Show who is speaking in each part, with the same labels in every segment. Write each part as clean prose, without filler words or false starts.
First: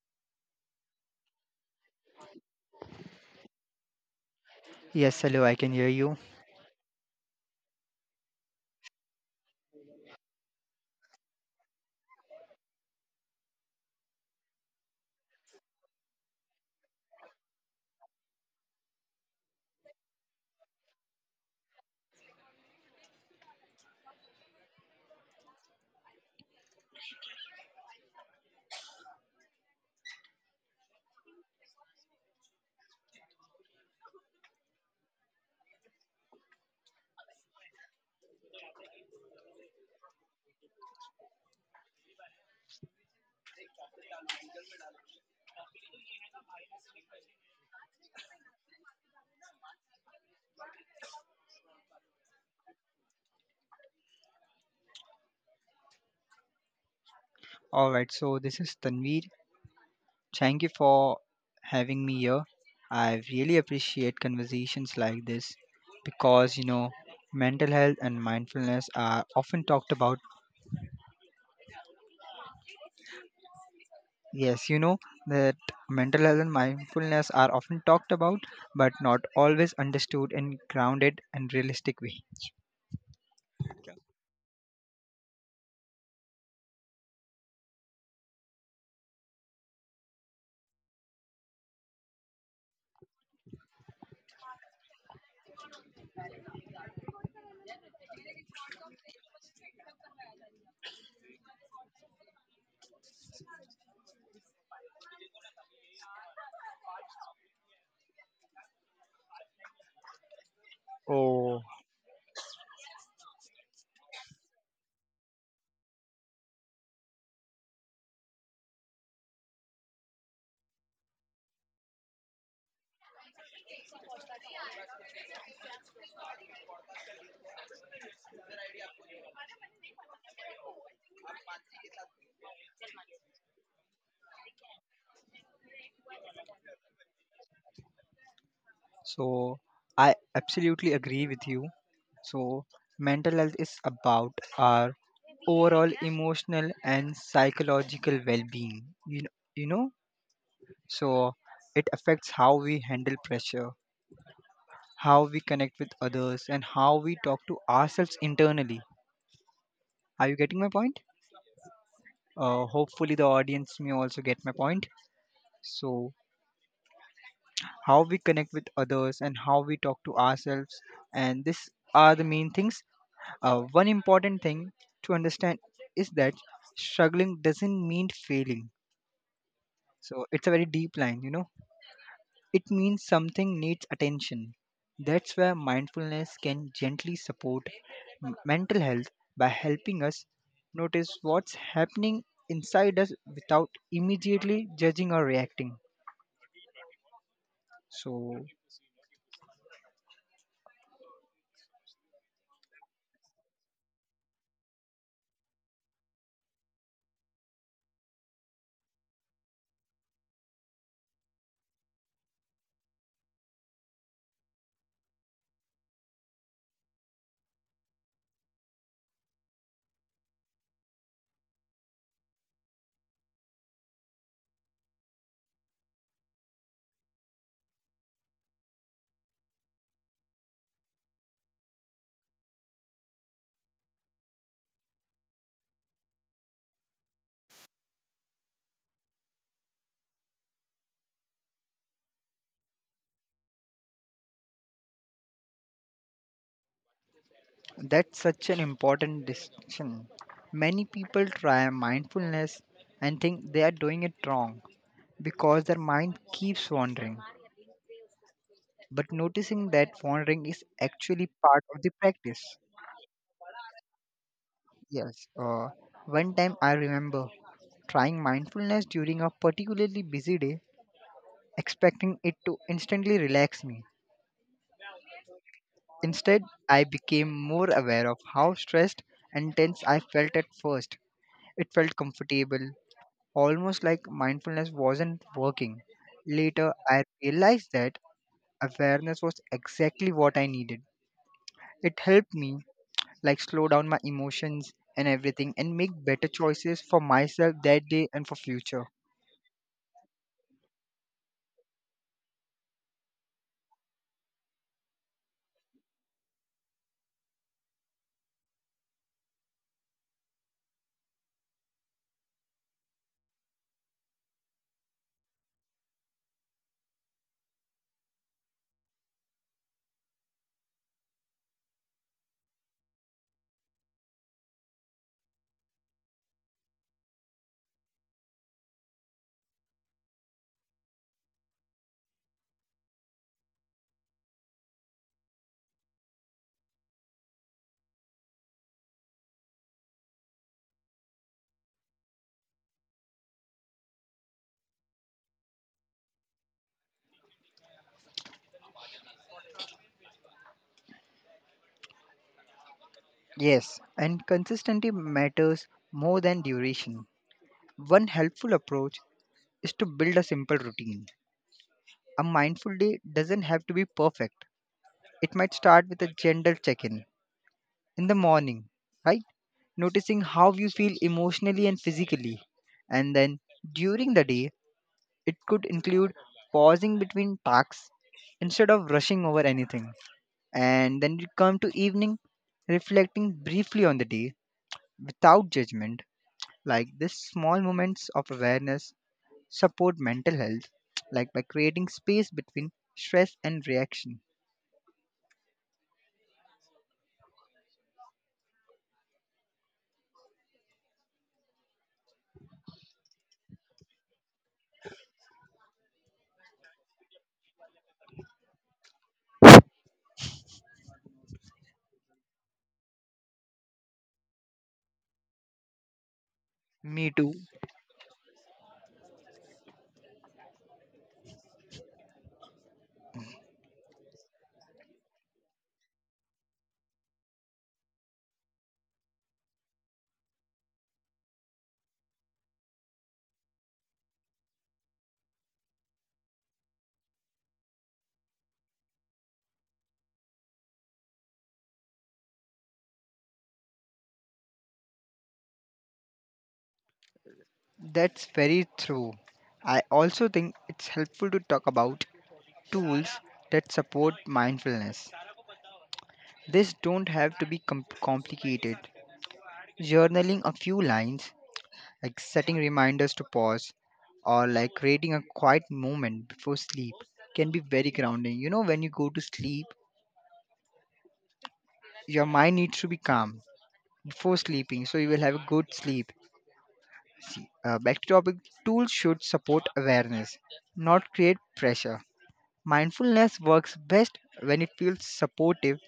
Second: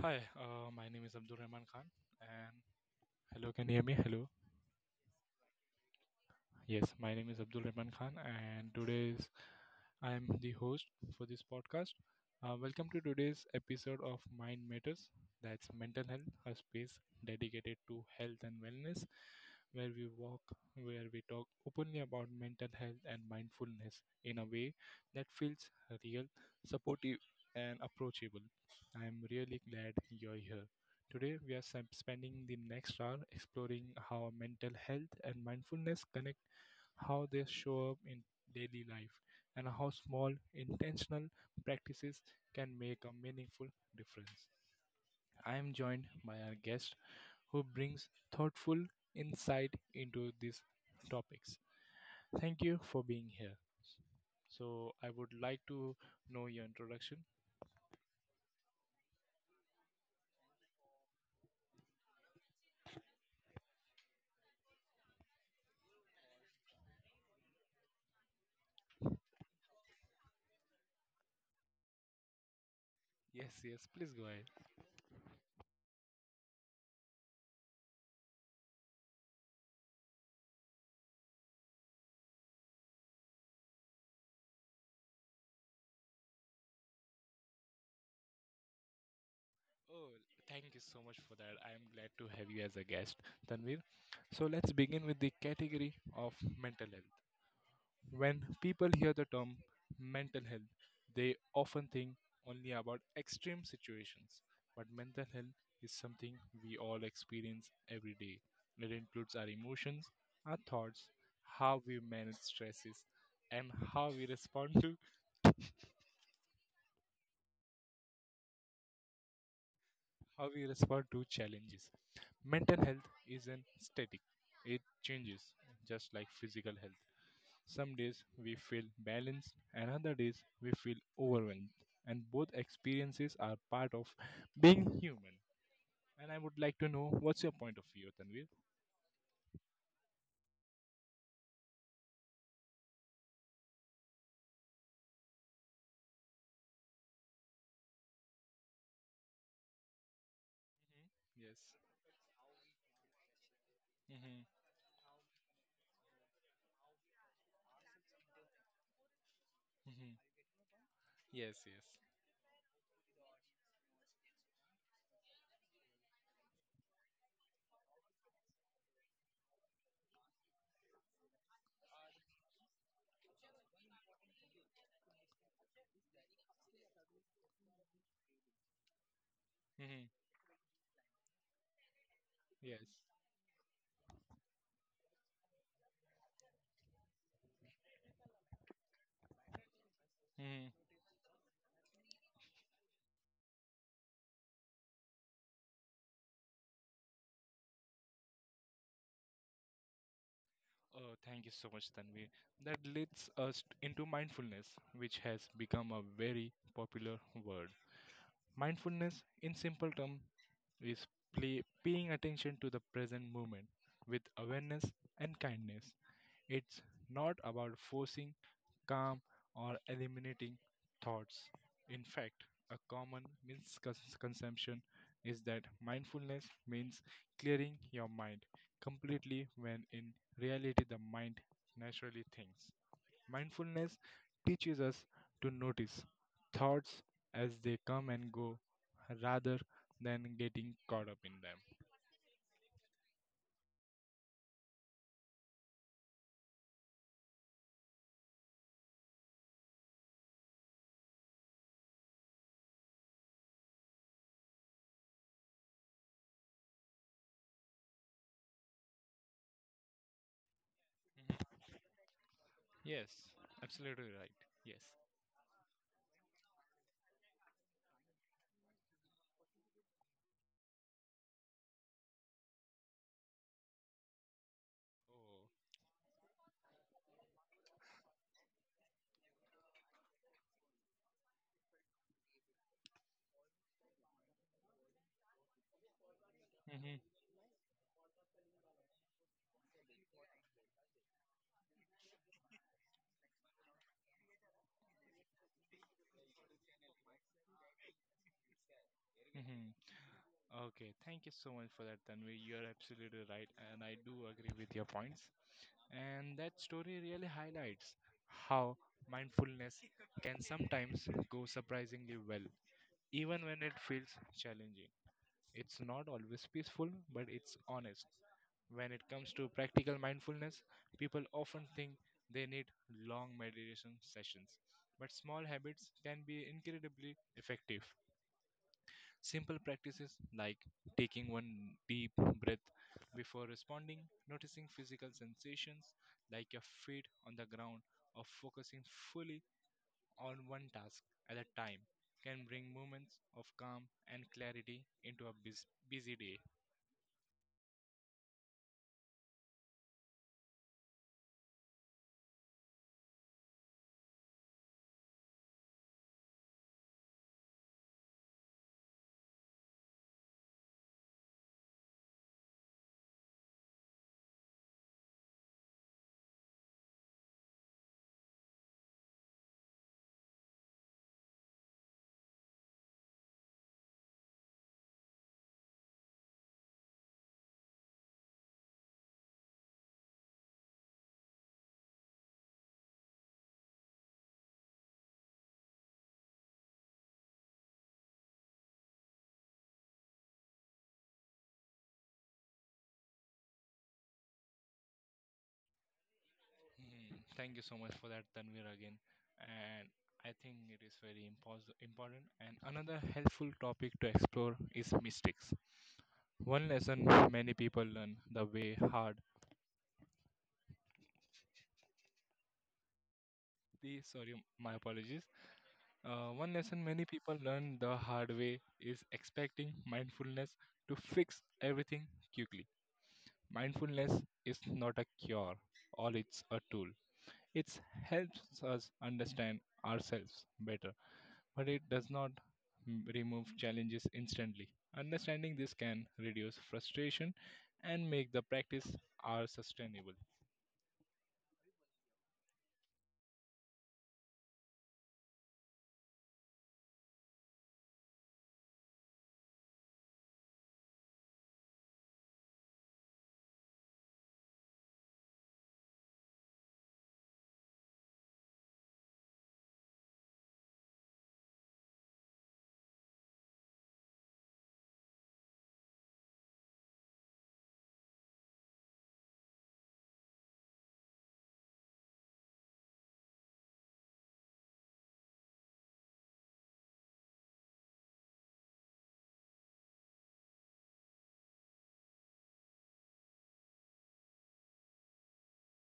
Speaker 1: Hi, my name is Abdul Rahman Khan, and hello, can you hear me? Hello.
Speaker 2: Yes, hello, I can hear you.
Speaker 1: Yes, my name is Abdul Rahman Khan, and today's I am the host for this podcast. Welcome to today's episode of Mind Matters. That's mental health, a space dedicated to health and wellness, where we walk, where we talk openly about mental health and mindfulness in a way that feels real, supportive, and approachable. I am really glad you're here. Today, we are spending the next hour exploring how mental health and mindfulness connect, how they show up in daily life, and how small, intentional practices can make a meaningful difference. I am joined by our guest who brings thoughtful insight into these topics. Thank you for being here. So, I would like to know your introduction.
Speaker 2: All right, so this is Tanveer. Thank you for having me here. I really appreciate conversations like this because, you know, mental health and mindfulness are often talked about.
Speaker 1: Yes, yes, please go ahead.
Speaker 2: Yes, you know that mental health and mindfulness are often talked about, but not always understood in grounded and realistic way.
Speaker 1: Oh, thank you so much for that. I am glad to have you as a guest, Tanvir. So let's begin with the category of mental health. When people hear the term mental health, they often think only about extreme situations. But mental health is something we all experience every day. It includes our emotions, our thoughts,
Speaker 2: Oh.
Speaker 1: how we manage stresses, and how we respond to how we respond to challenges. Mental health isn't static; it changes, just like physical health. Some days we feel balanced, and other days we feel overwhelmed. And both experiences are part of being human. And I would like to know what's your point of view, Tanvir?
Speaker 2: So I absolutely agree with you. So, mental health is about our overall emotional and psychological well-being. You know, so
Speaker 1: Yes.
Speaker 2: it affects how we handle pressure,
Speaker 1: Mm-hmm.
Speaker 2: how we connect with others, and how we talk to ourselves internally. Are you
Speaker 1: Mm-hmm.
Speaker 2: getting my point?
Speaker 1: Yes, yes.
Speaker 2: Hopefully, the audience may also get my point. So, how we connect with others and how we talk to ourselves, and this are the main things. One important thing to understand is that struggling doesn't mean failing. So
Speaker 1: Mm-hmm.
Speaker 2: it's a very deep line. It
Speaker 1: Yes.
Speaker 2: means something needs attention. That's where mindfulness can gently support mental health by helping us
Speaker 1: hmm
Speaker 2: notice what's happening inside us without immediately judging or reacting. So
Speaker 1: Oh, thank you so much, Tanvi. That leads us into mindfulness, which has become a very popular word. Mindfulness, in simple terms, is paying attention to the present moment with awareness and kindness. It's not about forcing calm or eliminating thoughts. In fact, a common misconception is that mindfulness means clearing your mind completely when in reality the mind naturally thinks. Mindfulness teaches us to notice thoughts as they come and go rather than getting caught up in them.
Speaker 2: that's such an important distinction. Many people try mindfulness and think they are doing it wrong because their mind keeps wandering. But noticing that wandering is actually
Speaker 1: Mhm.
Speaker 2: part of the practice.
Speaker 1: Yes, absolutely right. Yes.
Speaker 2: Yes, one time I remember trying mindfulness during a particularly busy day, expecting it to instantly relax me.
Speaker 1: Oh,
Speaker 2: Instead, I became more aware of how stressed and tense I felt at first. It felt comfortable, almost like mindfulness wasn't working. Later, I
Speaker 1: hmm
Speaker 2: realized that awareness was exactly what I needed. It helped me like slow down my emotions and everything and make better choices for myself that day and for future.
Speaker 1: hmm okay, thank you so much for that, Tanvi. You're absolutely right, and I do agree with your points. And that story really highlights how mindfulness can sometimes go surprisingly well, even when it feels challenging. It's not always peaceful, but it's honest. When it comes to practical mindfulness, people often think they need long meditation sessions, but small habits can be incredibly effective. Simple practices like taking one deep breath before responding, noticing physical sensations like your feet on the ground, or focusing fully on one task at a time can bring moments of calm and clarity into a busy day.
Speaker 2: Yes, and consistency matters more than duration. One helpful approach is to build a simple routine. A mindful day doesn't have to be perfect. It might start with a gentle check-in in the morning, right? Noticing how you feel emotionally and physically. And then during the day, it could include pausing between tasks instead of rushing over anything, and then you come to evening, reflecting briefly on the day without judgment. Like these small moments of awareness support mental health, like by creating space between stress and reaction.
Speaker 1: Hmm, thank you so much for that, Tanvir, again. And I think it is very important. And another helpful topic to explore is mistakes. One lesson many people learn the way hard. The sorry, my apologies. One lesson
Speaker 2: Me
Speaker 1: many
Speaker 2: too.
Speaker 1: people learn the hard way is expecting mindfulness to fix everything quickly. Mindfulness is not a cure, or it's a tool. It helps us understand ourselves better but it does not remove challenges instantly. Understanding this can reduce frustration and make the practice are sustainable.
Speaker 2: That's very true. I also think it's helpful to talk about tools that support mindfulness. This don't have to be complicated. Journaling a few lines, like setting reminders to pause, or like creating a quiet moment before sleep can be very grounding. You know, when you go to sleep, your mind needs to be calm before sleeping so you will have a good sleep. Back to topic, tools should support awareness, not create pressure. Mindfulness works best when it feels supportive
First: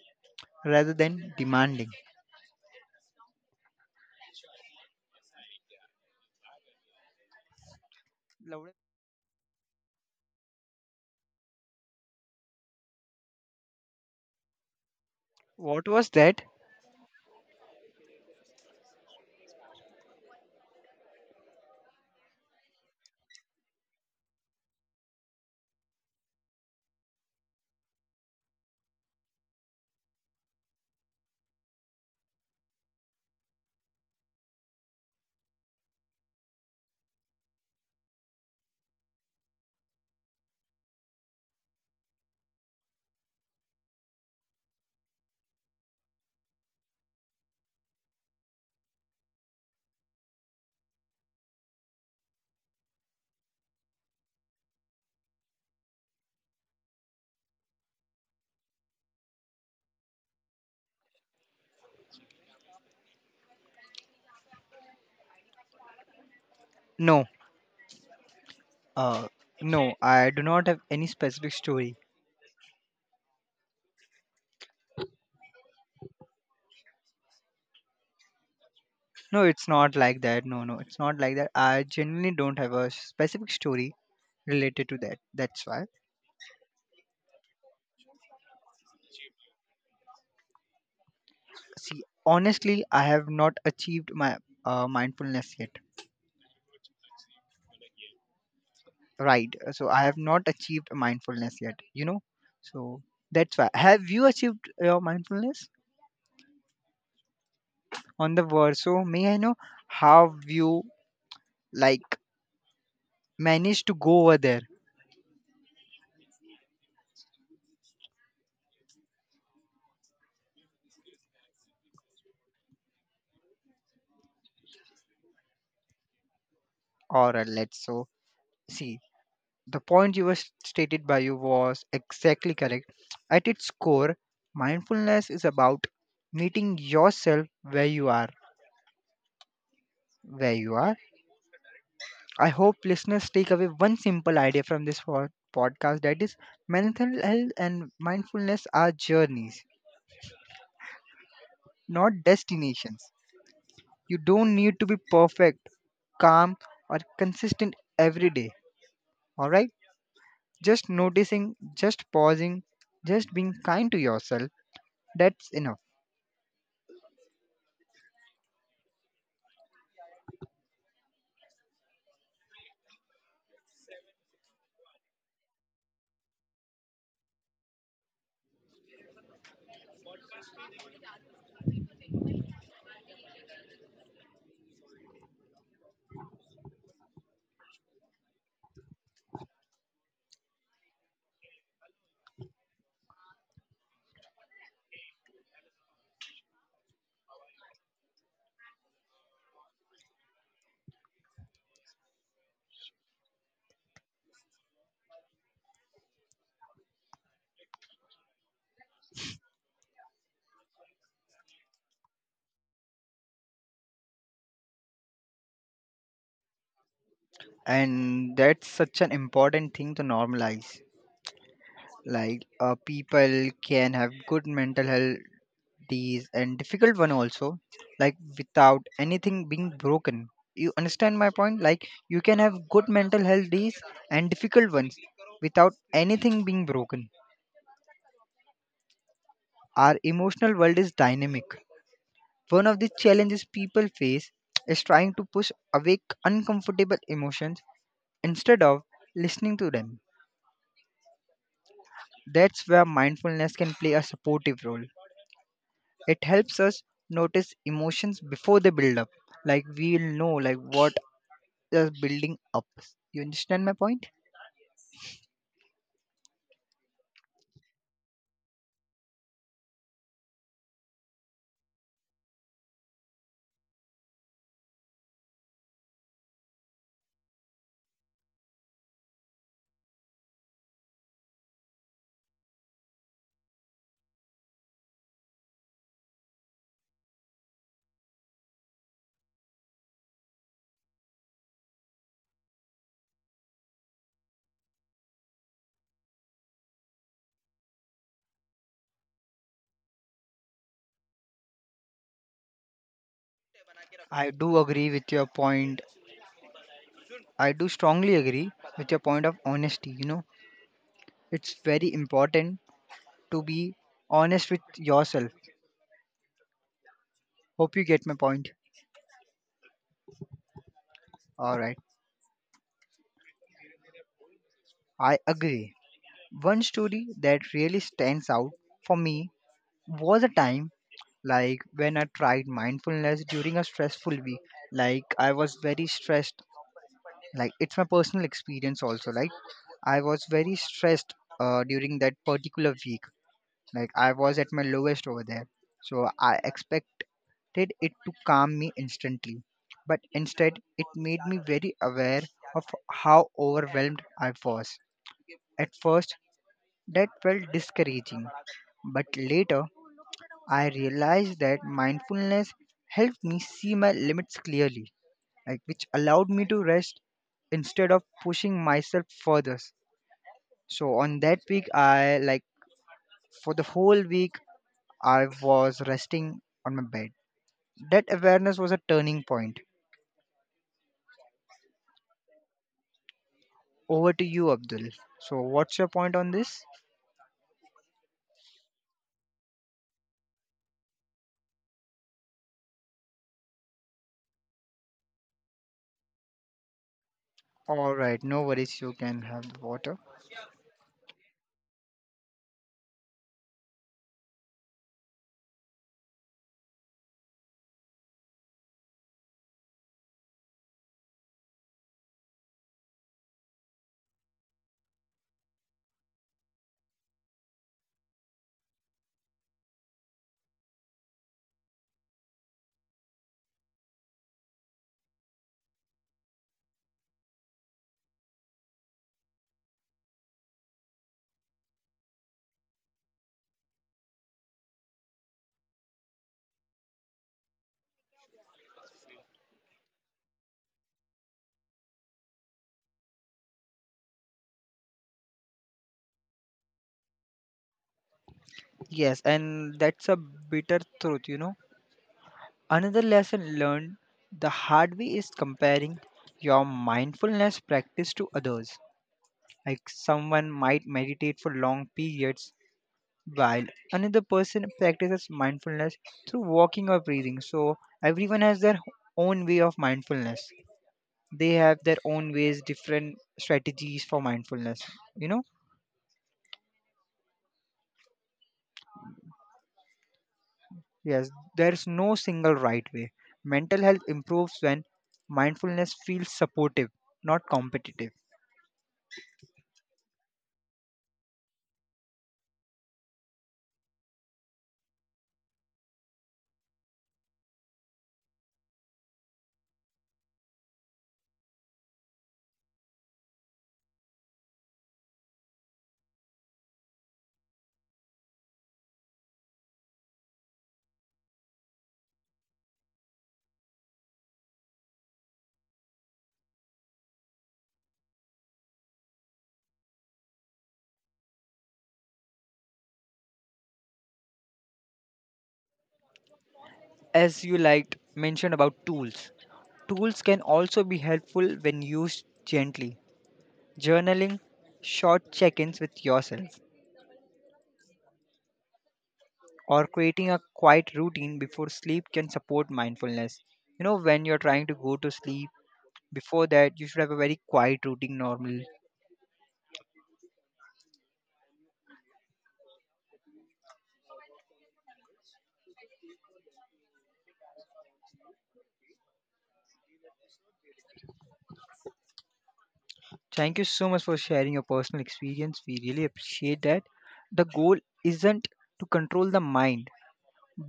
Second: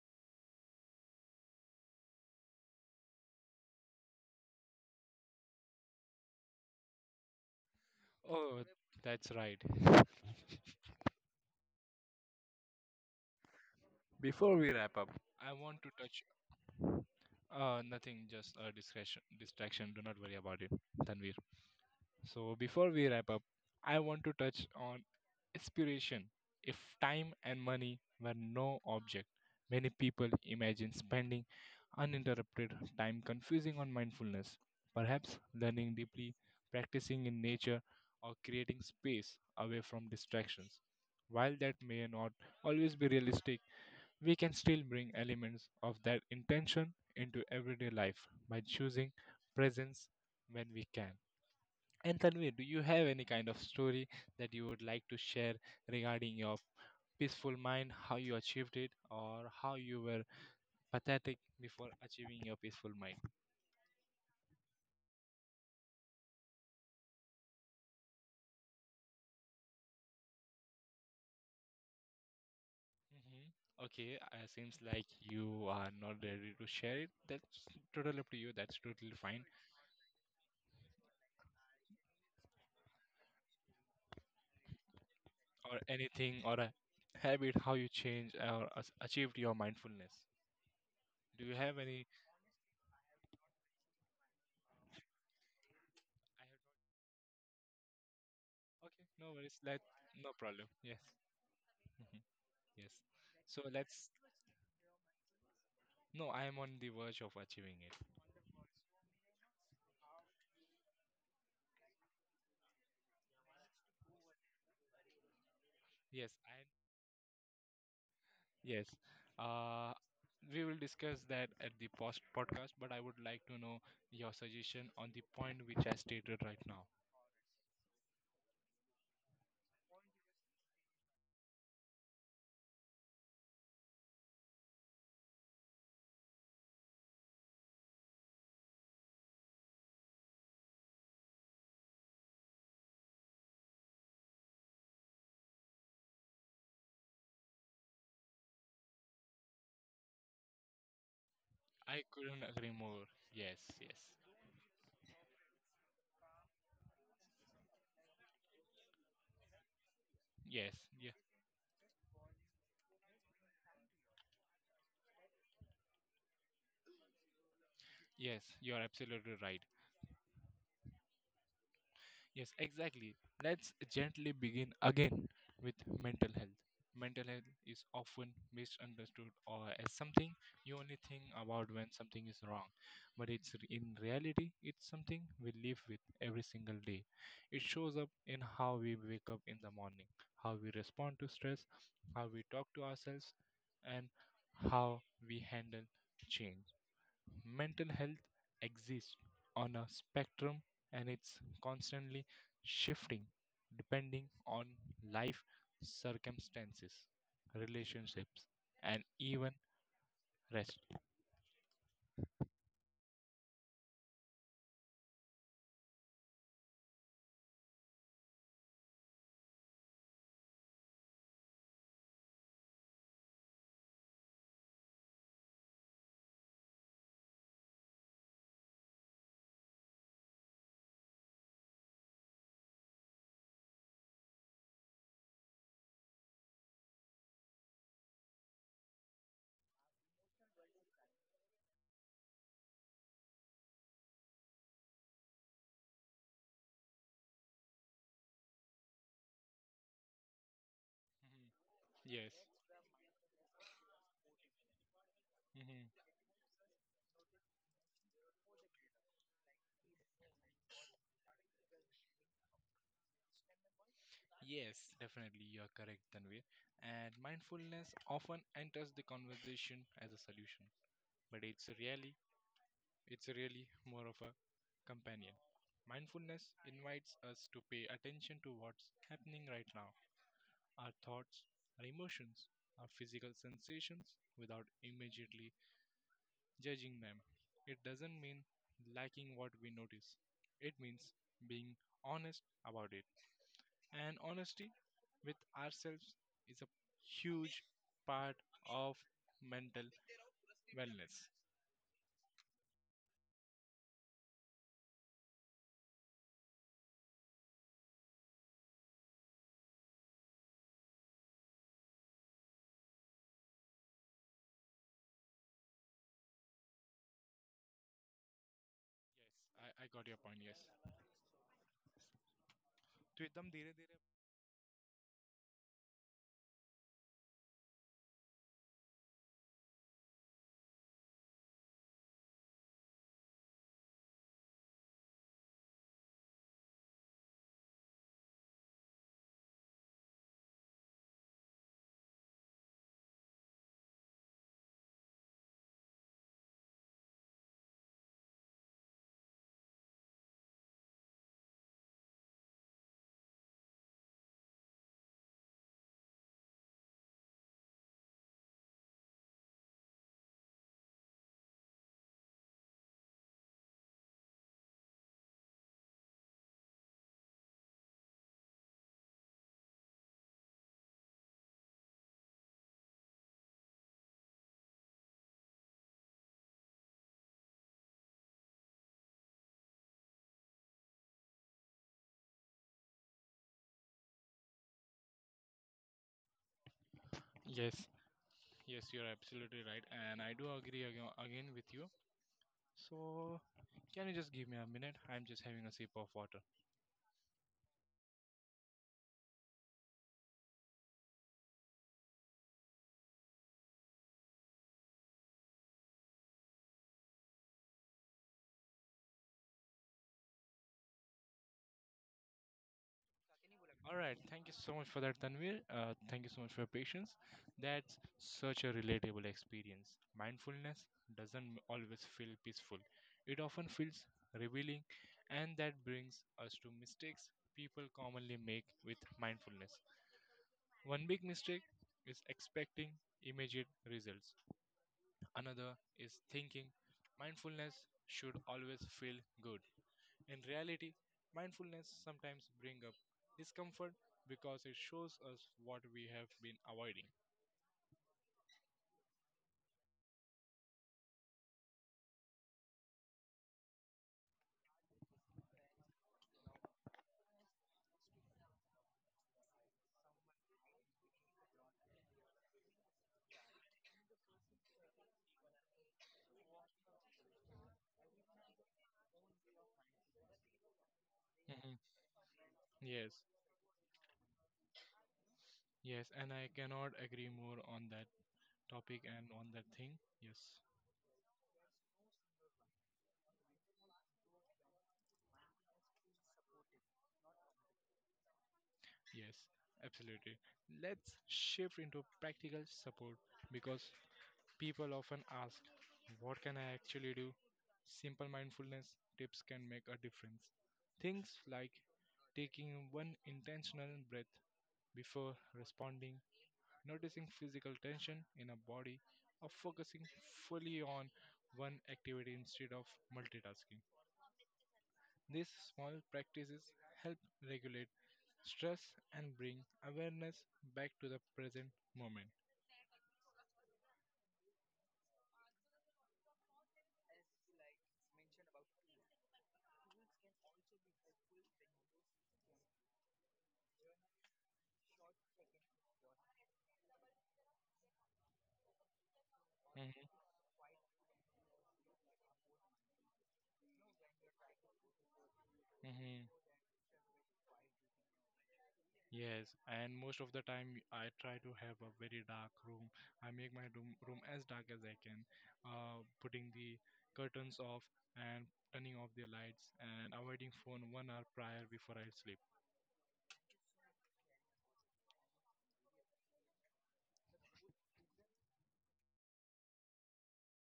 Speaker 2: rather than demanding.
Speaker 1: Oh, that's right. Before we wrap up, I want
Speaker 2: What
Speaker 1: to
Speaker 2: was
Speaker 1: touch
Speaker 2: that?
Speaker 1: nothing, just a discretion distraction. Do not worry about it, Tanvir. So before we wrap up, I want to touch on inspiration. If time and money were no object, many people imagine spending uninterrupted time confusing on mindfulness, perhaps learning deeply, practicing in nature, or creating space away from distractions. While that may not always be realistic, we can still bring elements of that intention into everyday life by choosing presence when we can. And Tanvir, do you have any kind of story that you would like to share regarding your peaceful mind, how you achieved it, or how you were pathetic before achieving your peaceful mind?
Speaker 2: No, uh, no, I do not have any specific story.
Speaker 1: Okay, seems like you are not ready to share it. That's totally up to you. That's totally fine.
Speaker 2: No, it's not like that. No, no, it's not like that. I genuinely don't have a specific story related to that. That's
Speaker 1: Or
Speaker 2: why.
Speaker 1: anything, or a habit, how you change or achieved your mindfulness. Do you have
Speaker 2: See,
Speaker 1: any?
Speaker 2: honestly, I have not achieved my mindfulness yet.
Speaker 1: I have- Okay, no
Speaker 2: Right.
Speaker 1: worries. Let
Speaker 2: So I have
Speaker 1: no
Speaker 2: not
Speaker 1: problem.
Speaker 2: achieved
Speaker 1: Yes,
Speaker 2: mindfulness yet, you
Speaker 1: hmm
Speaker 2: know?
Speaker 1: yes.
Speaker 2: So that's
Speaker 1: So
Speaker 2: why. Have
Speaker 1: let's
Speaker 2: you achieved your mindfulness
Speaker 1: No, I am on the verge of achieving it.
Speaker 2: on the verso? May I know how you like managed to go over there?
Speaker 1: Yes, I yes. Uh, we will discuss that at the post podcast, but I would like to know your suggestion on the point which I stated right now.
Speaker 2: Or let's, so, see. The point you were stated by you was exactly correct. At its core, mindfulness is about meeting yourself where you are. Where you are. I hope listeners take away one simple idea from this podcast, that is, mental health and mindfulness are journeys,
Speaker 1: I
Speaker 2: not
Speaker 1: couldn't agree more.
Speaker 2: destinations.
Speaker 1: Yes, yes,
Speaker 2: You don't need to be perfect, calm, or consistent every day. All right?
Speaker 1: yes,
Speaker 2: Just
Speaker 1: yeah,
Speaker 2: noticing, just pausing, just being kind to yourself, that's enough.
Speaker 1: yes. You are absolutely right. Yes, exactly. Let's gently begin again with mental health. Mental health is often misunderstood or as something you only think about when something is wrong, but in reality it's something we live with every single day. It shows up in how we wake up in the morning, how we respond to stress, how we talk to ourselves, and how we handle change. Mental health exists on a spectrum and it's constantly shifting depending on life circumstances, relationships, and even rest.
Speaker 2: And that's such an important thing to normalize, like people can have good mental health days and difficult one also, like without anything being broken. You understand my point? Like you can have good mental health days and difficult ones without anything being broken. Our emotional world is dynamic. One of the challenges people face is trying to push away uncomfortable emotions instead of listening to them.
Speaker 1: Mhm. Yes.
Speaker 2: That's where mindfulness can play a supportive role.
Speaker 1: hmm
Speaker 2: It helps us notice emotions before they build up. Like we'll know like what is building up. You understand my point?
Speaker 1: Yes, definitely, you are correct, Tanvir. And mindfulness often enters the conversation as a solution, but it's really more of a companion. Mindfulness invites us to pay attention to what's happening right now, our thoughts, our emotions, our physical sensations without immediately judging them. It doesn't mean lacking what we notice, it means being honest about it. And honesty with ourselves is a huge part of mental wellness. Yes,
Speaker 2: I do agree with your point. I do strongly agree with your point of honesty. It's very important to be honest with yourself. Hope you get my point.
Speaker 1: I got your point. Yes.
Speaker 2: All right.
Speaker 1: तो एकदम धीरे धीरे
Speaker 2: I agree. One story that really stands out for me was a time like when I tried mindfulness during a stressful week. Like I was very stressed, like it's my personal experience also, like I was very stressed, during that particular week, like I was at my lowest over there. So I expected it to calm me instantly, but instead it made me very aware of how overwhelmed I was at first. That felt discouraging, but later I realized that mindfulness helped me see my limits clearly, like which allowed me to rest instead of pushing myself further. So on that week, I like, for the whole week, I was resting on my bed. That awareness was a turning point. Over to you, Abdul. So what's your point on this?
Speaker 1: Yes, yes, you're absolutely right, and I do agree again with you. So, can you just give me a minute? I'm just having a sip of water.
Speaker 2: All right, no worries. You can have the water.
Speaker 1: All right. Thank you so much for that, Tanvir. Thank you so much for your patience. That's such a relatable experience. Mindfulness doesn't always feel peaceful, it often feels revealing, and that brings us to mistakes people commonly make with mindfulness. One big mistake is expecting immediate results, another is thinking mindfulness should always feel good. In reality, mindfulness sometimes brings up discomfort because it shows us what we have been avoiding.
Speaker 2: Yes, and that's a bitter truth. Another lesson learned the hard way is comparing your mindfulness practice to others. Like someone might meditate for long periods while another person practices mindfulness through walking or breathing. So everyone has their own way of mindfulness. They
Speaker 1: hmm
Speaker 2: have their own ways,
Speaker 1: Yes,
Speaker 2: different strategies for mindfulness. You know?
Speaker 1: yes, and I cannot agree more on that topic and on that thing. Yes,
Speaker 2: Yes, there's no single right way. Mental health improves when mindfulness feels supportive, not competitive.
Speaker 1: yes, absolutely. Let's shift into practical support because people often ask, what can I actually do? Simple mindfulness tips can make a difference. Things like taking one intentional breath before responding, noticing physical tension in a body, or focusing fully on one activity instead of multitasking. These small practices help regulate stress and bring awareness back to the present moment.
Speaker 2: As you liked mentioned about tools can also be helpful when used gently. Journaling, short check-ins with yourself, or
Speaker 1: Mm-hmm,
Speaker 2: creating a quiet routine before sleep can support mindfulness. You know, when you're trying to go to sleep,
Speaker 1: mm-hmm.
Speaker 2: before that you should have a very quiet routine normally.
Speaker 1: Yes, and most of the time I try to have a very dark room. I make my room as dark as I can, putting the curtains off and turning off the lights and avoiding phone 1 hour prior before I sleep.
Speaker 2: Thank you so much for sharing your personal experience. We really appreciate that. The goal isn't to control the mind,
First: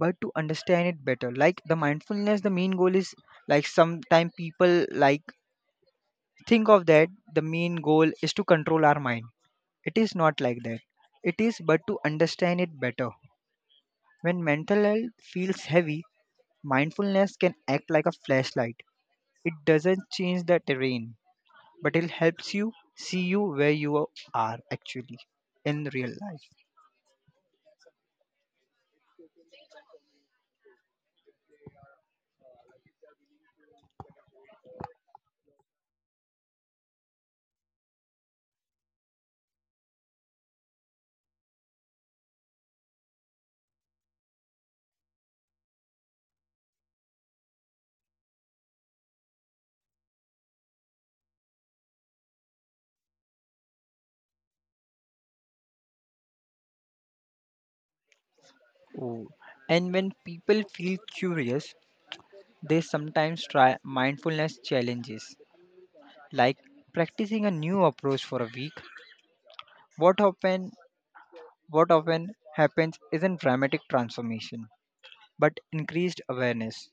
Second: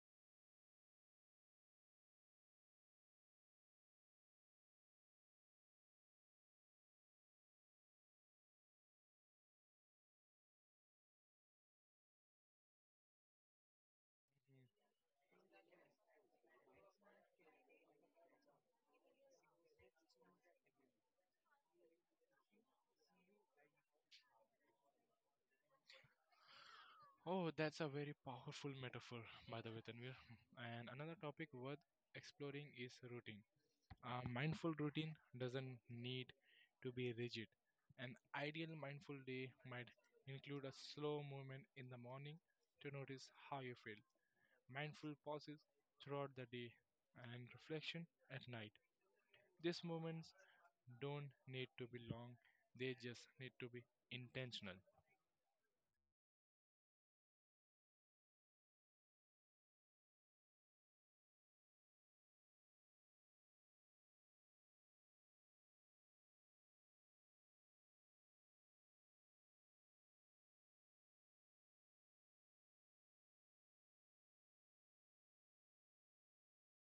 Speaker 2: but to understand it better. Like the mindfulness, the main goal is, like sometimes people like think of that the main goal is to control our mind. It is not like that. It is, but to understand it better. When mental health feels heavy, mindfulness can act like a flashlight. It doesn't change the terrain, but it helps you see you where you are actually in real life.
Speaker 1: Oh, that's a very powerful metaphor, by the way, Tanvir. And another topic worth exploring is routine. A mindful routine doesn't need to be rigid. An ideal mindful day might include a slow movement in the morning to notice how you feel, mindful pauses throughout the day, and reflection at night. These movements don't need to be long, they just need to be intentional.
Speaker 2: Oh. And when people feel curious, they sometimes try mindfulness challenges, like practicing a new approach for a week. What often what often happens isn't dramatic transformation, but increased awareness.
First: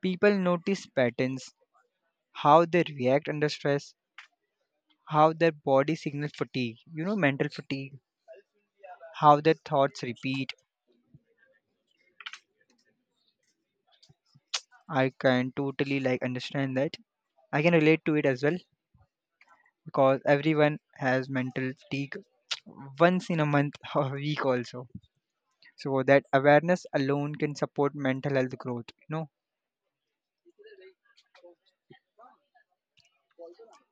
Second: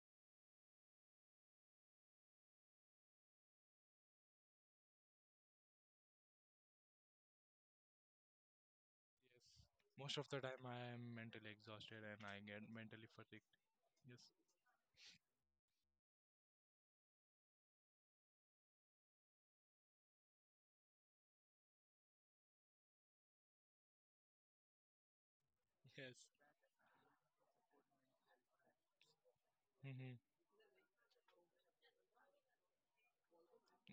Speaker 2: People notice patterns, how they react under stress, how their body signals fatigue, mental fatigue, how their
Speaker 1: Yes.
Speaker 2: thoughts
Speaker 1: Most of the
Speaker 2: repeat.
Speaker 1: time I am mentally exhausted and I get mentally fatigued. Yes.
Speaker 2: I can totally like understand that. I can relate to it as well because everyone has mental fatigue once in a month or a week also, so
Speaker 1: Yes.
Speaker 2: that awareness alone can support mental health growth.
Speaker 1: hmm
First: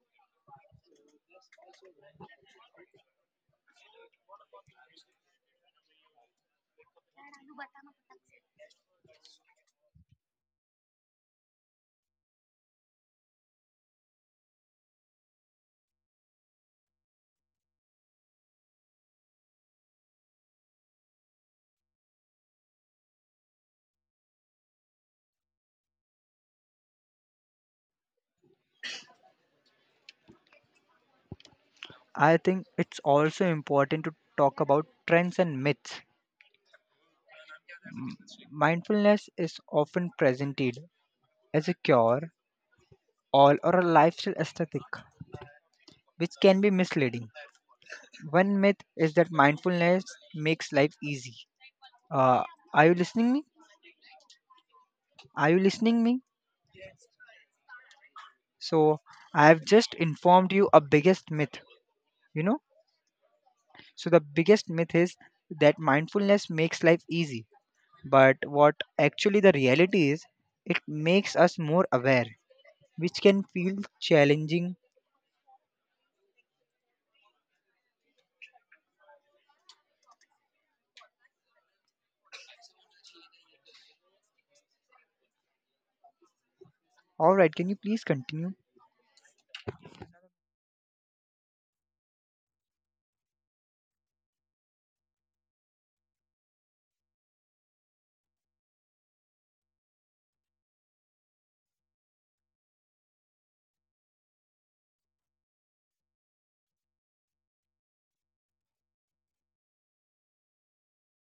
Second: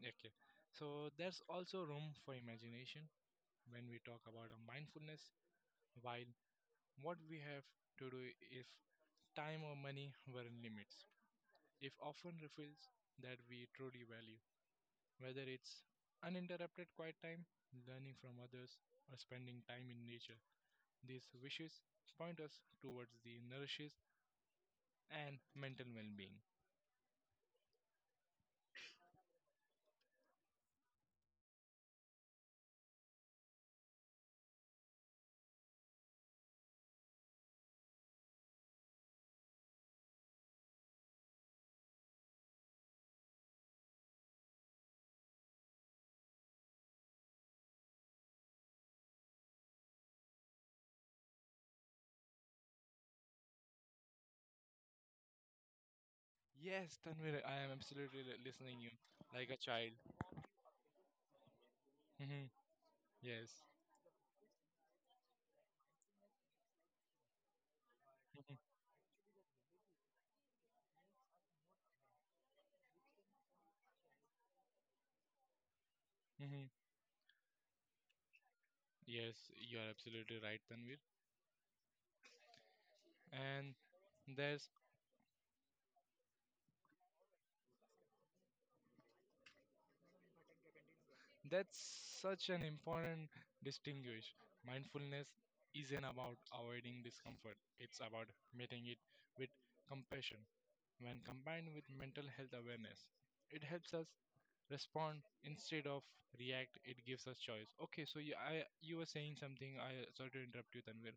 Speaker 1: Okay. So there's also room for imagination when we talk about a mindfulness while what we have to do if time or money were in limits. If often reveals that we truly value, whether it's uninterrupted quiet time, learning from others, or spending time in nature. These wishes point us towards the nourishes and mental well-being.
Speaker 2: I think it's also important to talk about trends and myths. M- mindfulness is often presented as a cure all or a lifestyle aesthetic, which can be misleading. One myth is that mindfulness makes life easy. Uh, are you listening me? Are you listening me?
Speaker 1: Yes, Tanvir, I am absolutely
Speaker 2: So
Speaker 1: listening you
Speaker 2: I
Speaker 1: like a
Speaker 2: have
Speaker 1: child.
Speaker 2: just informed you a biggest myth you
Speaker 1: Mhm,
Speaker 2: know
Speaker 1: yes.
Speaker 2: so the biggest myth is that mindfulness makes life easy. But what actually the reality is, it makes us more aware, which can feel challenging.
Speaker 1: hmm Yes, you are absolutely right, Tanvir. And there's
Speaker 2: All right, can you please continue?
Speaker 1: That's such an important distinguish. Mindfulness isn't about avoiding discomfort, it's about meeting it with compassion. When combined with mental health awareness, it helps us respond instead of react. It gives us choice. Okay, so you were saying something. I sorry to interrupt you, Tanvir.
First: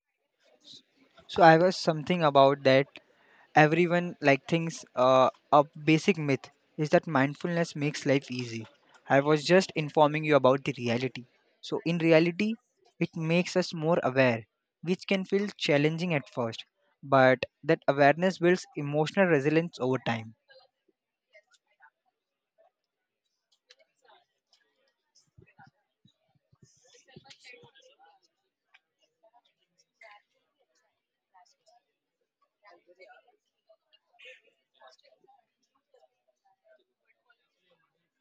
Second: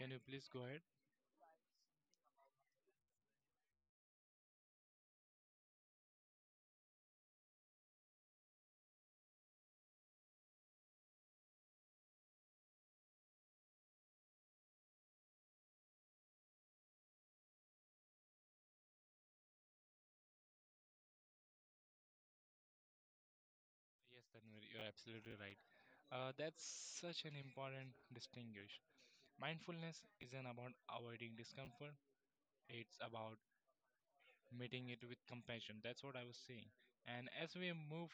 Speaker 1: Can you please go ahead?
Speaker 2: So I was something about that everyone like thinks a basic myth is that mindfulness makes life easy. I was just informing you about the reality. So in reality, it makes us more aware, which can feel challenging at first, but that awareness builds emotional resilience over time.
Speaker 1: Yes, Tanvir, you're absolutely right. That's such an important distinguish. Mindfulness isn't about avoiding discomfort, it's about meeting it with compassion. That's what I was saying. And as we move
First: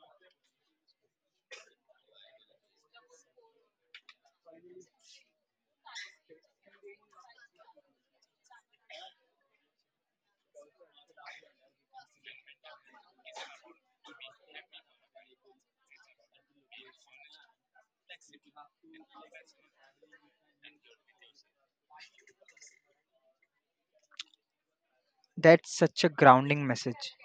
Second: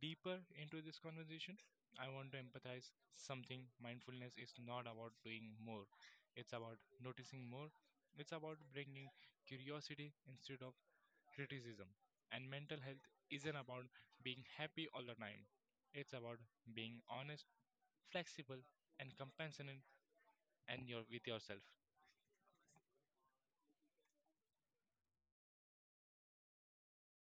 Speaker 1: deeper into this conversation, I want to empathize something. Mindfulness is not about doing more, it's about noticing more. It's about bringing curiosity instead of criticism. And mental health isn't about being happy all the time, it's about being honest, flexible, and compassionate with yourself.
Speaker 2: That's such a grounding message.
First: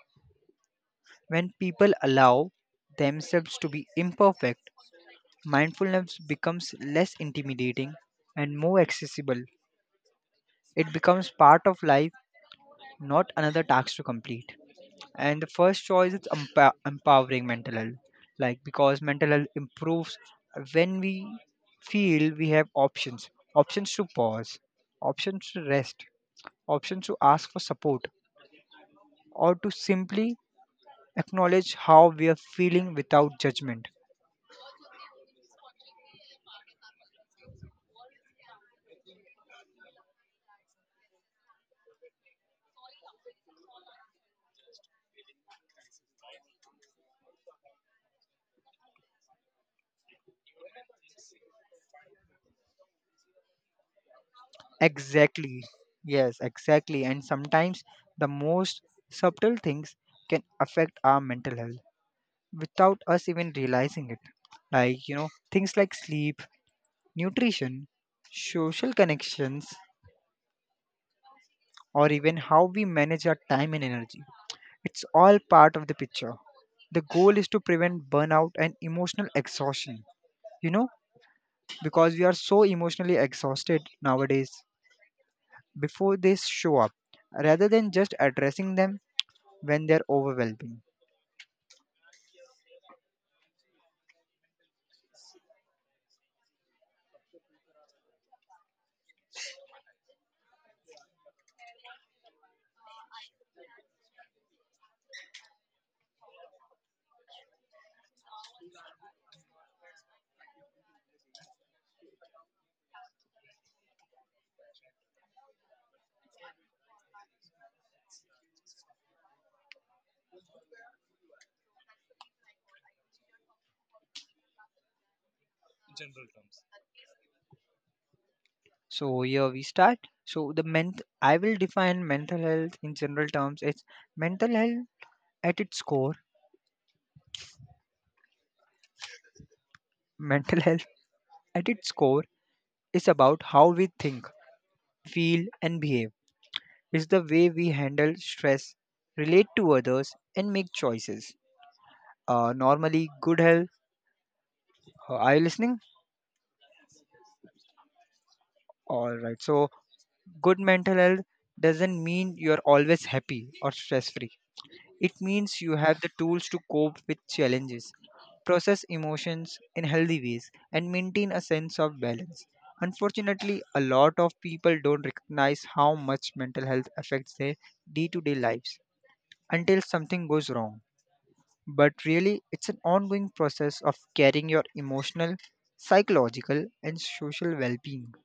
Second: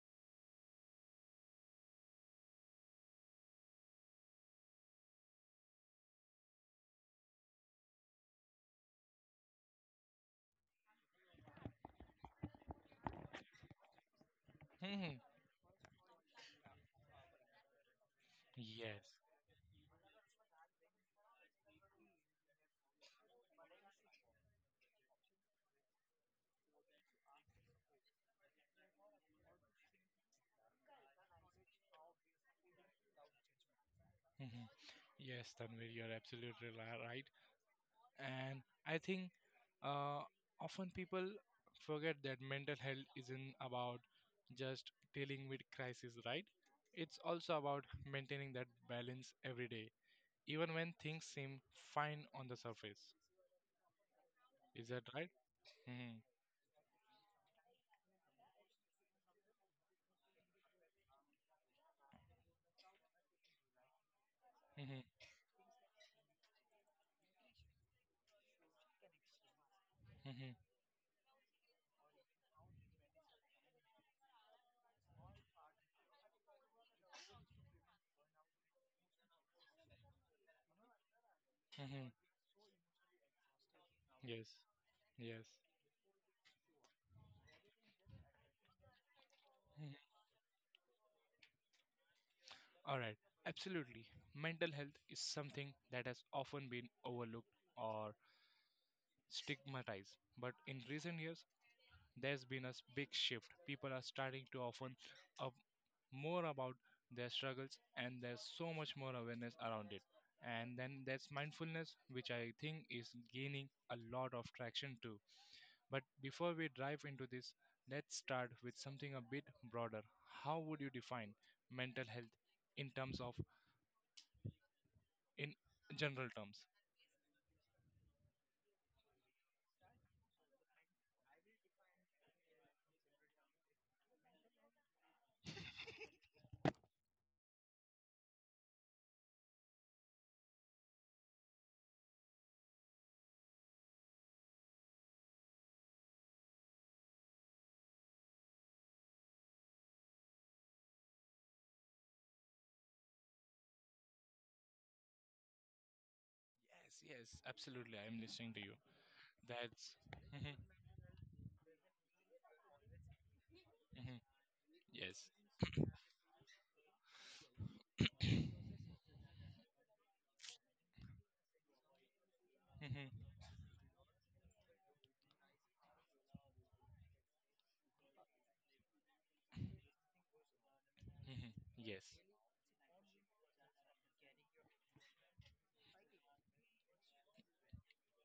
Speaker 2: When people allow themselves to be imperfect, mindfulness becomes less intimidating and more accessible. It becomes part of life, not another task to complete. And the first choice is empowering mental health, like because
Speaker 1: Yes,
Speaker 2: mental health improves when we feel we have options, options to pause, options to rest, options to ask for support, or to simply acknowledge how we are feeling without judgment.
Speaker 1: mhm. Yes, Tanvir, you're absolutely right. And I think uh, often people forget that mental health isn't about just dealing with crisis, right? It's also about maintaining that balance every day, even when things seem fine on the surface. Is that right?
Speaker 2: Exactly.
Speaker 1: hmm
Speaker 2: Yes, exactly. And sometimes the most subtle things can affect our mental health without us even realizing it. Like,
Speaker 1: hmm
Speaker 2: you know, things like sleep, nutrition, social connections,
Speaker 1: hmm
Speaker 2: or even how we manage our time and energy. It's all part of the picture. The goal is to prevent burnout and emotional exhaustion, you know,
Speaker 1: hmm
Speaker 2: because we are so emotionally exhausted nowadays,
Speaker 1: Yes, yes.
Speaker 2: before they show up rather than just addressing them when
Speaker 1: Mhm.
Speaker 2: they're overwhelming.
Speaker 1: All right, absolutely. Mental health is something that has often been overlooked or stigmatized. But in recent years, there's been a big shift. People are starting to often up more about their struggles, and there's so much more awareness around it. And then there's mindfulness, which I think is gaining a lot of traction too. But before we dive into this, let's start with something a bit broader. How would you define mental health in terms of, in general terms?
Speaker 2: So here we start. So the ment I will define mental health in general terms. It's mental health at its core. Mental health at its core is about how we think, feel and behave. It's the way we handle stress, relate to others and make choices. Normally good health, are you listening?
Speaker 1: Yes, yes, absolutely. I'm listening to you.
Speaker 2: Alright. So
Speaker 1: That's. Mhm,
Speaker 2: good mental health doesn't mean you're always happy or stress
Speaker 1: mhm.
Speaker 2: free. It
Speaker 1: Yes,
Speaker 2: means you have the tools to cope with challenges, process emotions in healthy ways, and maintain a sense of balance.
Speaker 1: mhm,
Speaker 2: Unfortunately, a lot of people don't recognize how much mental health affects their day to day lives until something goes wrong.
Speaker 1: mhm,
Speaker 2: But
Speaker 1: yes,
Speaker 2: really, it's an ongoing process of carrying your emotional, psychological, and social well being.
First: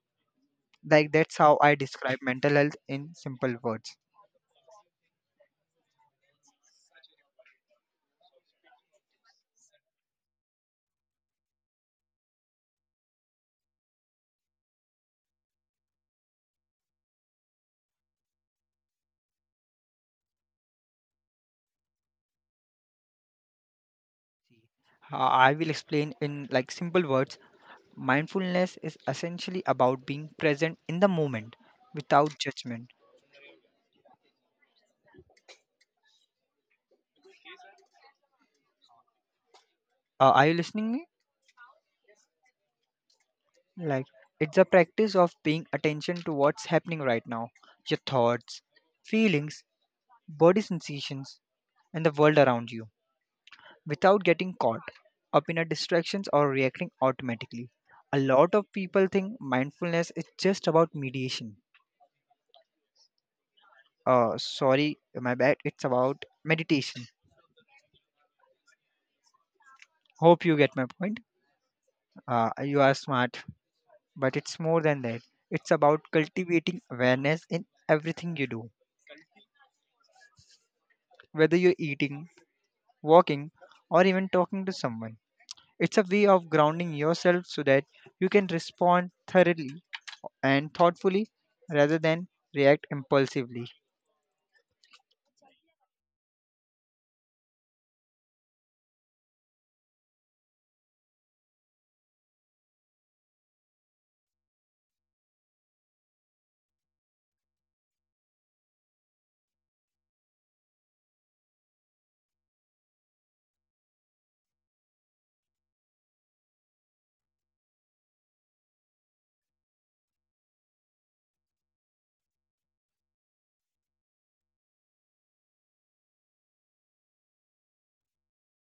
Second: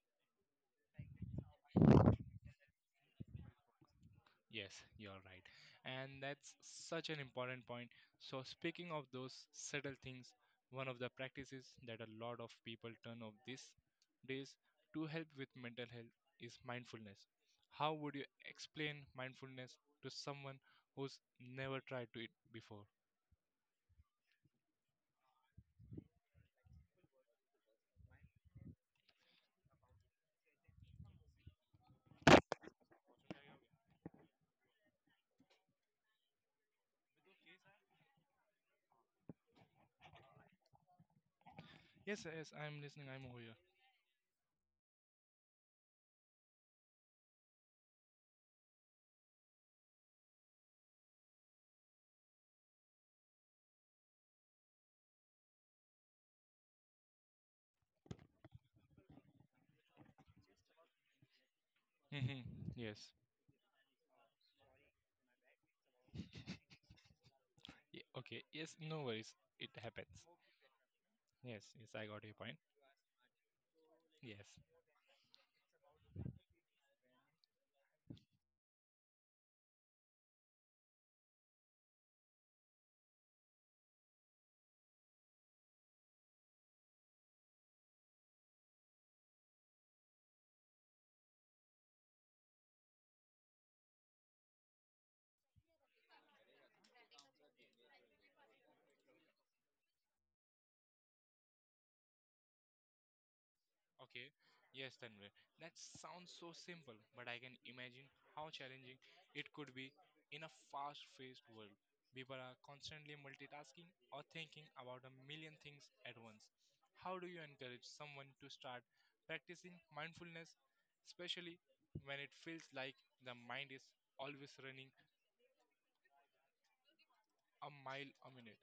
Speaker 2: Like, that's how I describe mental health in simple words.
Speaker 1: yes, you're right. And that's such an important point. So, speaking of those subtle things, one of the practices that a lot of people turn off these days to help with mental health is mindfulness. How would you explain mindfulness to someone who's never tried to it before?
Speaker 2: I will explain in like simple words. Mindfulness is essentially about being present in the moment without judgment. Are you listening me?
Speaker 1: Yes, yes, I'm listening, I'm over here.
Speaker 2: Like it's a practice of paying attention to what's happening right now, your thoughts, feelings, body sensations, and the world around you without getting caught up in a distractions or reacting automatically. A lot of people think mindfulness is just about mediation.
Speaker 1: Hmm, yes.
Speaker 2: Sorry, my bad. It's about meditation.
Speaker 1: Okay, yes, no worries, it happens.
Speaker 2: Hope you get my point.
Speaker 1: Yes, yes, I got your point.
Speaker 2: You are smart. But
Speaker 1: Yes.
Speaker 2: it's more than that. It's about cultivating awareness in everything you do, whether you're eating, walking, or even talking to someone. It's a way of grounding yourself so that you can respond thoroughly and thoughtfully rather than react impulsively.
Speaker 1: Okay, yes, Tanvir. That sounds so simple, but I can imagine how challenging it could be in a fast paced world. People are constantly multitasking or thinking about a million things at once. How do you encourage someone to start practicing mindfulness, especially when it feels like the mind is always running a mile a minute?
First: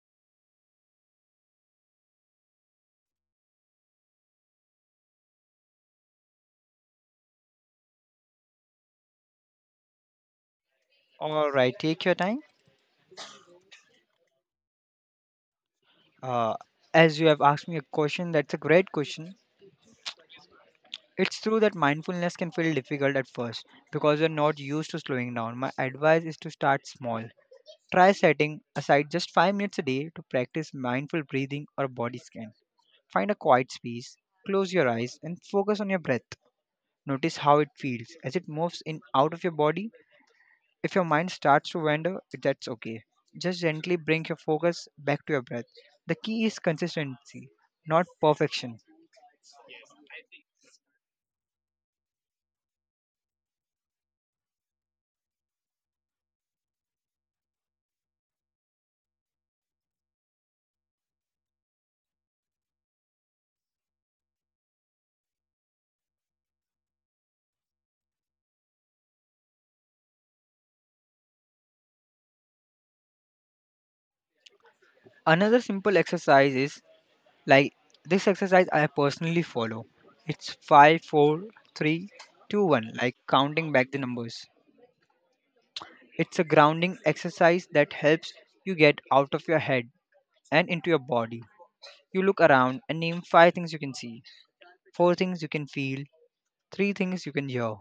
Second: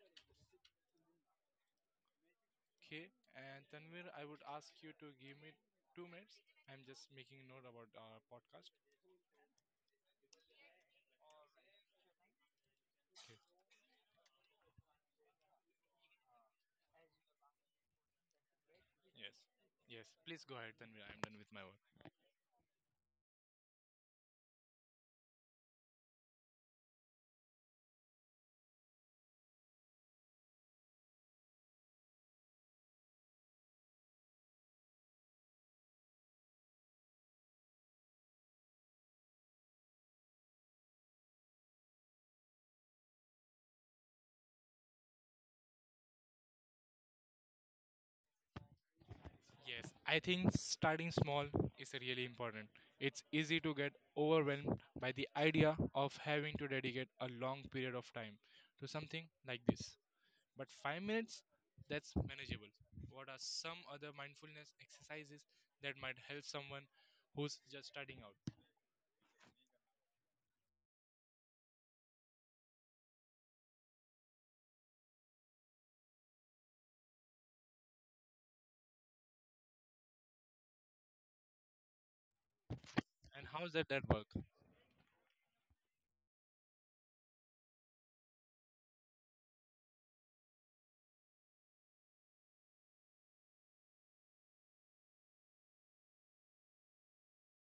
Speaker 1: Okay, and Tanvir, I would ask you to give me 2 minutes. I'm just making note about our podcast.
Speaker 2: All right, take your time. Uh, as you have asked me a question, that's a great question.
Speaker 1: Yes. Yes. Please go ahead, Tanvir. I'm done
Speaker 2: It's
Speaker 1: with
Speaker 2: true
Speaker 1: my
Speaker 2: that
Speaker 1: work.
Speaker 2: mindfulness can feel difficult at first because you're not used to slowing down. My advice is to start small. Try setting aside just 5 minutes a day to practice mindful breathing or body scan. Find a quiet space, close your eyes, and focus on your breath. Notice how it feels as it moves in out of your body. If your mind starts to wander, that's okay. Just gently bring your focus back to your breath. The key is consistency, not perfection.
Speaker 1: Yes. I think starting small is really important. It's easy to get overwhelmed by the idea of having to dedicate a long period of time to something like this. But 5 minutes, that's manageable. What are some other mindfulness exercises that might help someone who's just starting out?
Speaker 2: Another simple exercise is like this exercise I personally follow. It's five, four, three, two, one, like
Speaker 1: And
Speaker 2: counting
Speaker 1: how's that
Speaker 2: back the
Speaker 1: that work?
Speaker 2: numbers. It's a grounding exercise that helps you get out of your head and into your body. You look around and name five things you can see, four things you can feel, three things you can hear,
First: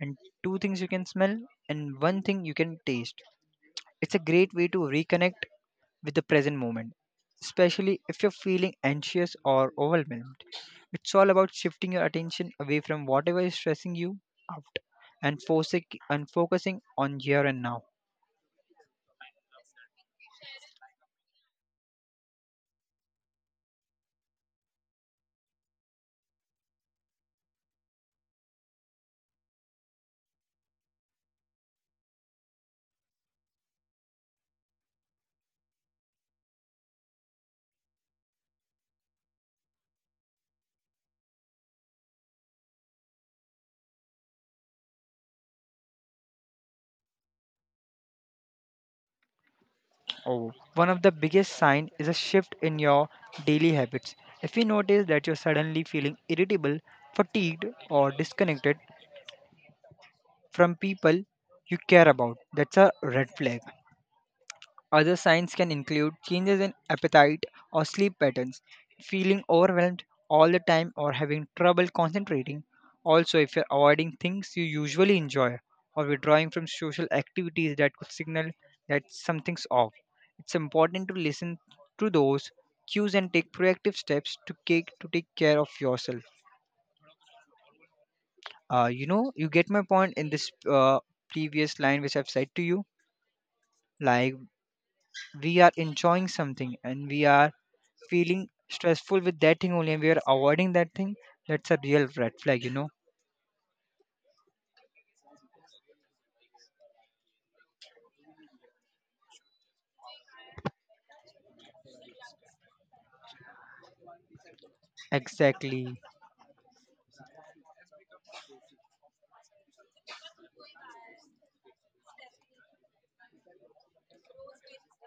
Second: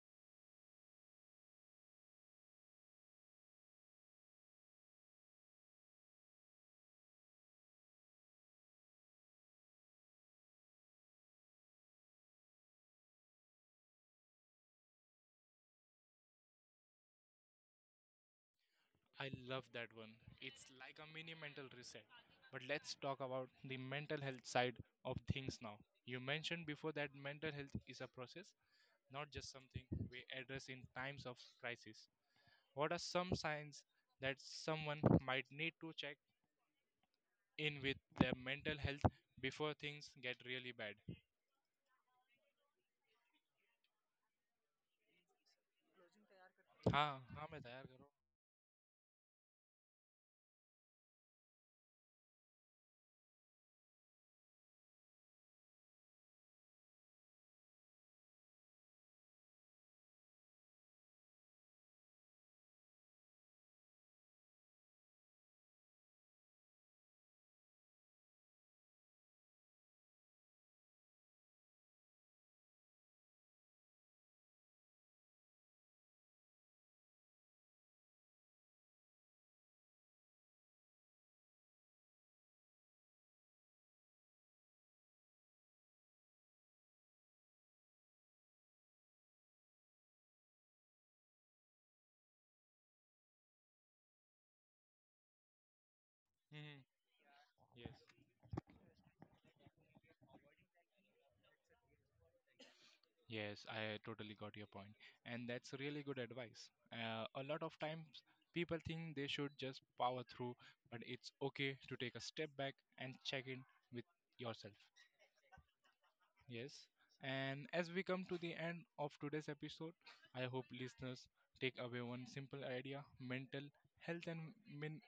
Speaker 2: and two things you can smell, and one thing you can taste. It's a great way to reconnect with the present moment, especially if you're feeling anxious or overwhelmed. It's all about shifting your attention away from whatever is stressing you out and, forcing, and focusing on here and now.
Speaker 1: I love that one. It's like a mini mental reset. But let's talk about the mental health side of things now. You mentioned before that mental health is a process, not just something we address in times of crisis. What are some signs that someone might need to check in with their mental health before things get really bad? हाँ हाँ मैं तैयार करो.
Speaker 2: Oh, one of the biggest signs is a shift in your daily habits. If you notice that you're suddenly feeling irritable, fatigued, or disconnected from people you care about, that's a red flag. Other signs can include changes in appetite or sleep patterns, feeling overwhelmed all the time or having trouble concentrating. Also, if you're avoiding things you usually enjoy or withdrawing from social activities that could signal that something's off, it's important to listen to those cues and take proactive steps to take care of yourself. You get my point in this previous line which I've said to you. Like, we are enjoying something
Speaker 1: hmm,
Speaker 2: and we are
Speaker 1: yes.
Speaker 2: feeling stressful with that thing only and we are avoiding that thing, that's a real red flag.
Speaker 1: Yes, I totally got your point, and that's really good advice. A lot of times, people think they should just power through, but it's okay to take a step back and check in with yourself.
Speaker 2: Exactly.
Speaker 1: Yes, and as we come to the end of today's episode, I hope listeners take away one simple idea: mental health and min-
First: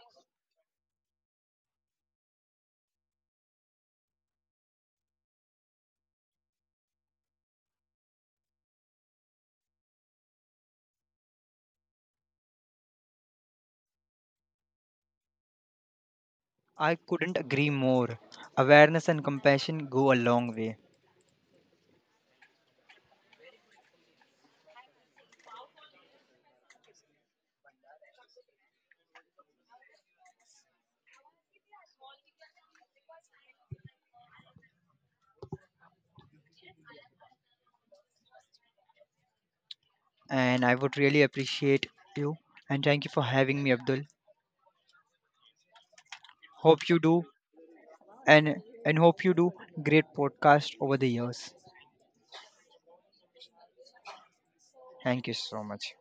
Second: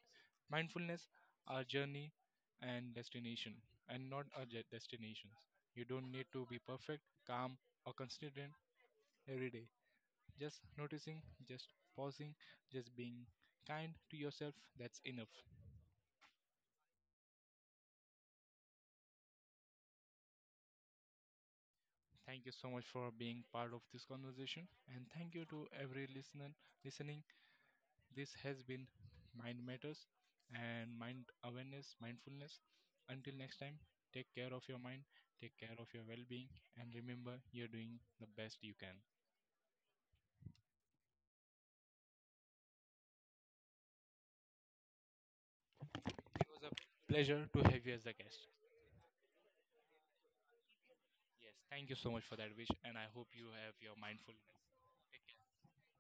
Speaker 1: mindfulness are journey and destination, and not destinations. You don't need to be perfect, calm, or consistent every day, just noticing, just pausing, just being kind to yourself, that's enough.
Speaker 2: I couldn't agree more. Awareness and compassion go a long way.
Speaker 1: Thank you so much for being part of this conversation and thank you to every listener listening. This has been Mind Matters and Mindfulness. Until next time, take care of your mind, take care of your well being, and remember you're doing the best you can.
Speaker 2: And I would really appreciate you. And thank you for having me, Abdul.
Speaker 1: It was
Speaker 2: Hope you
Speaker 1: a
Speaker 2: do
Speaker 1: pleasure to have you as a guest.
Speaker 2: and hope you do great podcast over the years.
Speaker 1: Yes, thank you so much for that wish, and I hope you have your mindfulness. Take
Speaker 2: Thank you
Speaker 1: care.
Speaker 2: so much.